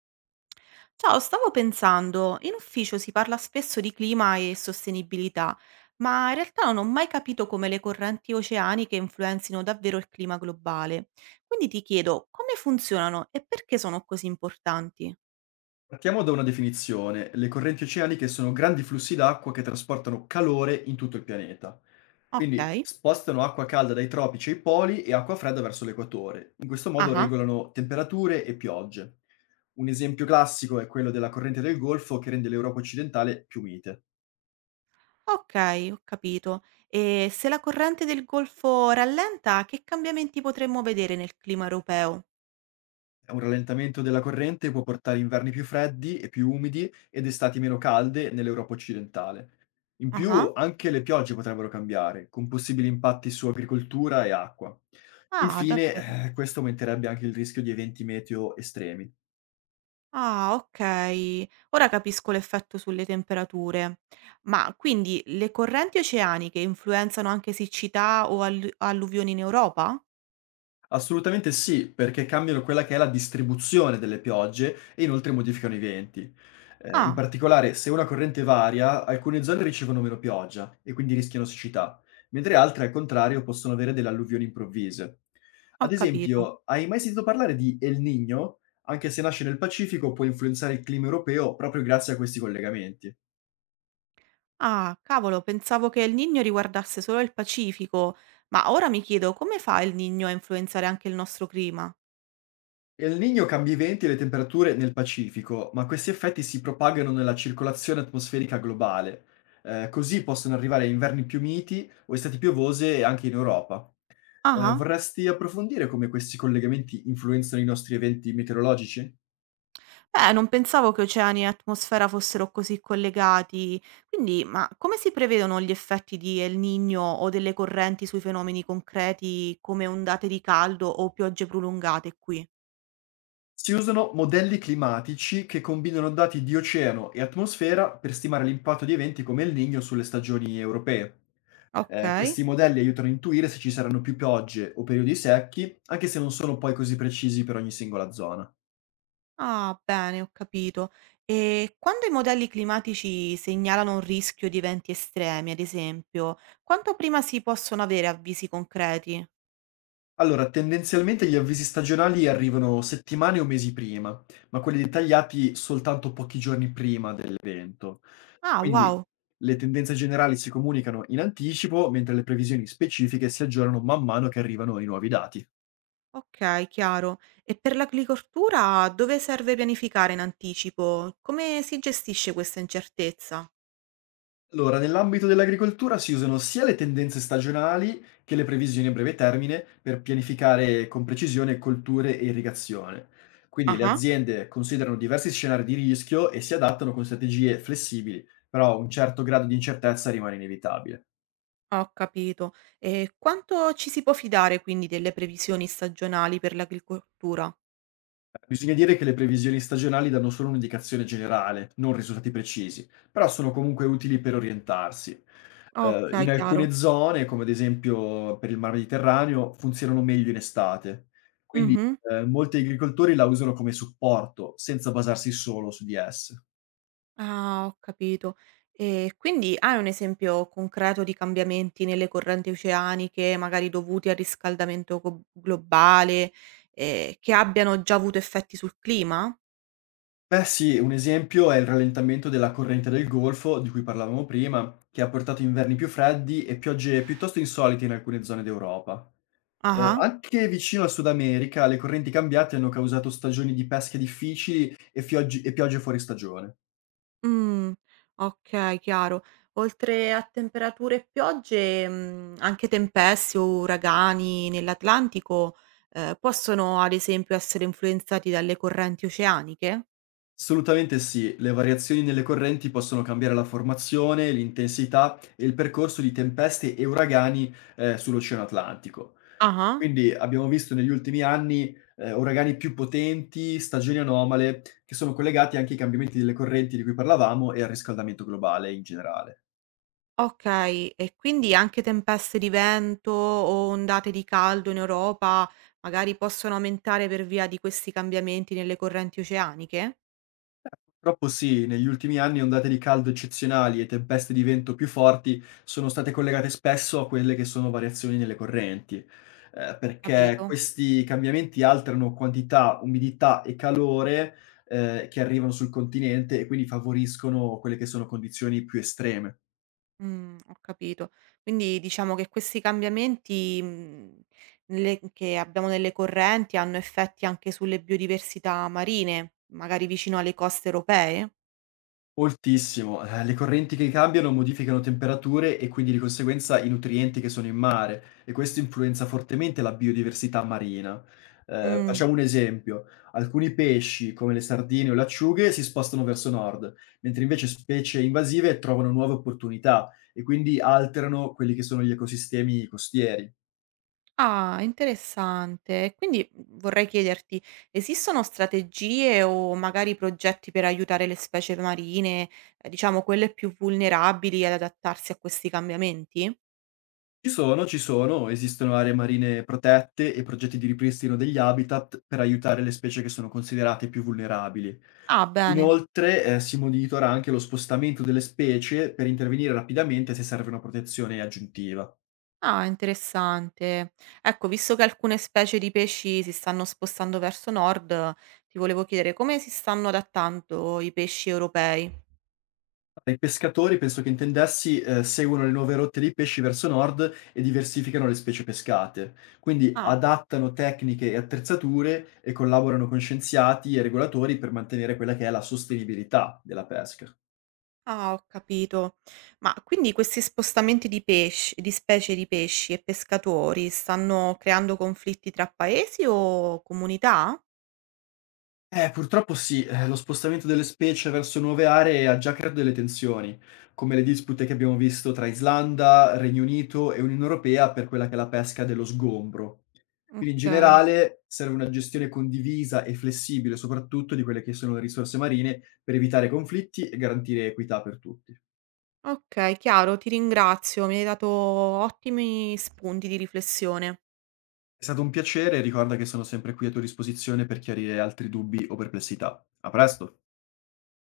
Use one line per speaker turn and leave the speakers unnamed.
Ciao, stavo pensando, in ufficio si parla spesso di clima e sostenibilità, ma in realtà non ho mai capito come le correnti oceaniche influenzino davvero il clima globale. Quindi ti chiedo come funzionano e perché sono così importanti?
Partiamo da una definizione. Le correnti oceaniche sono grandi flussi d'acqua che trasportano calore in tutto il pianeta.
Ok,
Quindi spostano acqua calda dai tropici ai poli e acqua fredda verso l'equatore. In questo modo
ah,
regolano temperature e piogge. Un esempio classico è quello della corrente del Golfo che rende l'Europa occidentale più mite.
ok, ho capito. E se la corrente del Golfo rallenta, che cambiamenti potremmo vedere nel clima europeo?
Un rallentamento della corrente può portare inverni più freddi e più umidi ed estati meno calde nell'Europa occidentale. In più,
Ah,
anche le piogge potrebbero cambiare, con possibili impatti su agricoltura e acqua.
ah, davvero.
Infine, questo aumenterebbe anche il rischio di eventi meteo estremi.
Ah, okay. Ora capisco l'effetto sulle temperature. Ma quindi le correnti oceaniche influenzano anche siccità o alluvioni in Europa?
Assolutamente sì, perché cambiano quella che è la distribuzione delle piogge e inoltre modificano i venti. In
Ah,
particolare, se una corrente varia, alcune zone ricevono meno pioggia e quindi rischiano siccità, mentre altre, al contrario, possono avere delle alluvioni improvvise.
ho
Ad
capito.
esempio, hai mai sentito parlare di El Niño? Anche se nasce nel Pacifico, può influenzare il clima europeo proprio grazie a questi collegamenti.
Ah, cavolo, pensavo che il Niño riguardasse solo il Pacifico, ma ora mi chiedo come fa il Niño a influenzare anche il nostro clima?
El Niño cambia i venti e le temperature nel Pacifico, ma questi effetti si propagano nella circolazione atmosferica globale. Così possono arrivare a inverni più miti o estati piovose anche in Europa. Eh,
Ah-ah.
vorresti approfondire come questi collegamenti influenzano i nostri eventi meteorologici?
Non pensavo che oceani e atmosfera fossero così collegati. Quindi, ma come si prevedono gli effetti di El Niño o delle correnti sui fenomeni concreti come ondate di caldo o piogge prolungate qui?
Si usano modelli climatici che combinano dati di oceano e atmosfera per stimare l'impatto di eventi come il Niño sulle stagioni europee.
Ok.
Questi modelli aiutano a intuire se ci saranno più piogge o periodi secchi, anche se non sono poi così precisi per ogni singola zona.
Ah, bene, ho capito. E quando i modelli climatici segnalano un rischio di eventi estremi, ad esempio, quanto prima si possono avere avvisi concreti?
Allora, tendenzialmente gli avvisi stagionali arrivano settimane o mesi prima, ma quelli dettagliati soltanto pochi giorni prima dell'evento.
Ah,
Quindi
wow.
le tendenze generali si comunicano in anticipo, mentre le previsioni specifiche si aggiornano man mano che arrivano i nuovi dati.
Okay, chiaro. E per l'agricoltura dove serve pianificare in anticipo? Come si gestisce questa incertezza?
Allora, nell'ambito dell'agricoltura si usano sia le tendenze stagionali che le previsioni a breve termine per pianificare con precisione colture e irrigazione. Quindi le
Ah-ah,
aziende considerano diversi scenari di rischio e si adattano con strategie flessibili, però un certo grado di incertezza rimane inevitabile.
ho capito. E quanto ci si può fidare quindi delle previsioni stagionali per l'agricoltura?
Bisogna dire che le previsioni stagionali danno solo un'indicazione generale, non risultati precisi, però sono comunque utili per orientarsi. Eh,
Okay,
in
chiaro.
alcune zone, come ad esempio per il Mar Mediterraneo, funzionano meglio in estate. Quindi,
Mh-mh.
molti agricoltori la usano come supporto, senza basarsi solo su di esse.
Ah, ho capito. E quindi hai un esempio concreto di cambiamenti nelle correnti oceaniche, magari dovuti al riscaldamento go globale, che abbiano già avuto effetti sul clima?
Beh sì, un esempio è il rallentamento della corrente del Golfo, di cui parlavamo prima, che ha portato inverni più freddi e piogge piuttosto insolite in alcune zone d'Europa. Eh,
Ah-ah.
anche vicino al Sud America, le correnti cambiate hanno causato stagioni di pesche difficili e, e piogge fuori stagione.
Mh, okay, chiaro. Oltre a temperature e piogge, mhmm, anche tempeste o uragani nell'Atlantico, possono ad esempio essere influenzati dalle correnti oceaniche?
Assolutamente sì, le variazioni nelle correnti possono cambiare la formazione, l'intensità e il percorso di tempeste e uragani sull'Oceano Atlantico.
Ah-ah.
Quindi abbiamo visto negli ultimi anni uragani più potenti, stagioni anomale, che sono collegati anche ai cambiamenti delle correnti di cui parlavamo e al riscaldamento globale in generale.
Okay, e quindi anche tempeste di vento o ondate di caldo in Europa magari possono aumentare per via di questi cambiamenti nelle correnti oceaniche?
Purtroppo sì, negli ultimi anni ondate di caldo eccezionali e tempeste di vento più forti sono state collegate spesso a quelle che sono variazioni nelle correnti, perché
Capito.
questi cambiamenti alterano quantità, umidità e calore, che arrivano sul continente e quindi favoriscono quelle che sono condizioni più estreme.
Mhmm, ho capito. Quindi diciamo che questi cambiamenti, mhmm, nelle che abbiamo nelle correnti hanno effetti anche sulle biodiversità marine, magari vicino alle coste europee?
Moltissimo. Le correnti che cambiano modificano temperature e quindi di conseguenza i nutrienti che sono in mare e questo influenza fortemente la biodiversità marina. Eh,
Mh.
facciamo un esempio: alcuni pesci, come le sardine o le acciughe, si spostano verso nord, mentre invece specie invasive trovano nuove opportunità e quindi alterano quelli che sono gli ecosistemi costieri.
Ah, interessante. E quindi, mhmm, vorrei chiederti: esistono strategie o magari progetti per aiutare le specie marine, diciamo quelle più vulnerabili ad adattarsi a questi cambiamenti?
Esistono aree marine protette e progetti di ripristino degli habitat per aiutare le specie che sono considerate più vulnerabili.
Ah, bene.
Inoltre, si monitora anche lo spostamento delle specie per intervenire rapidamente se serve una protezione aggiuntiva.
Ah, interessante. Ecco, visto che alcune specie di pesci si stanno spostando verso nord, ti volevo chiedere come si stanno adattando i pesci europei.
I pescatori penso che intendessi, seguono le nuove rotte dei pesci verso nord e diversificano le specie pescate. Quindi
Ah,
adattano tecniche e attrezzature e collaborano con scienziati e regolatori per mantenere quella che è la sostenibilità della pesca.
ah, ho capito. Ma quindi questi spostamenti di pesci, di specie di pesci e pescatori stanno creando conflitti tra paesi o comunità?
Purtroppo sì, lo spostamento delle specie verso nuove aree ha già creato delle tensioni, come le dispute che abbiamo visto tra Islanda, Regno Unito e Unione Europea per quella che è la pesca dello sgombro. Quindi in
Ok,
generale serve una gestione condivisa e flessibile, soprattutto di quelle che sono le risorse marine, per evitare conflitti e garantire equità per tutti.
ok, chiaro, ti ringrazio, mi hai dato ottimi spunti di riflessione.
È stato un piacere, ricorda che sono sempre qui a tua disposizione per chiarire altri dubbi o perplessità. A presto!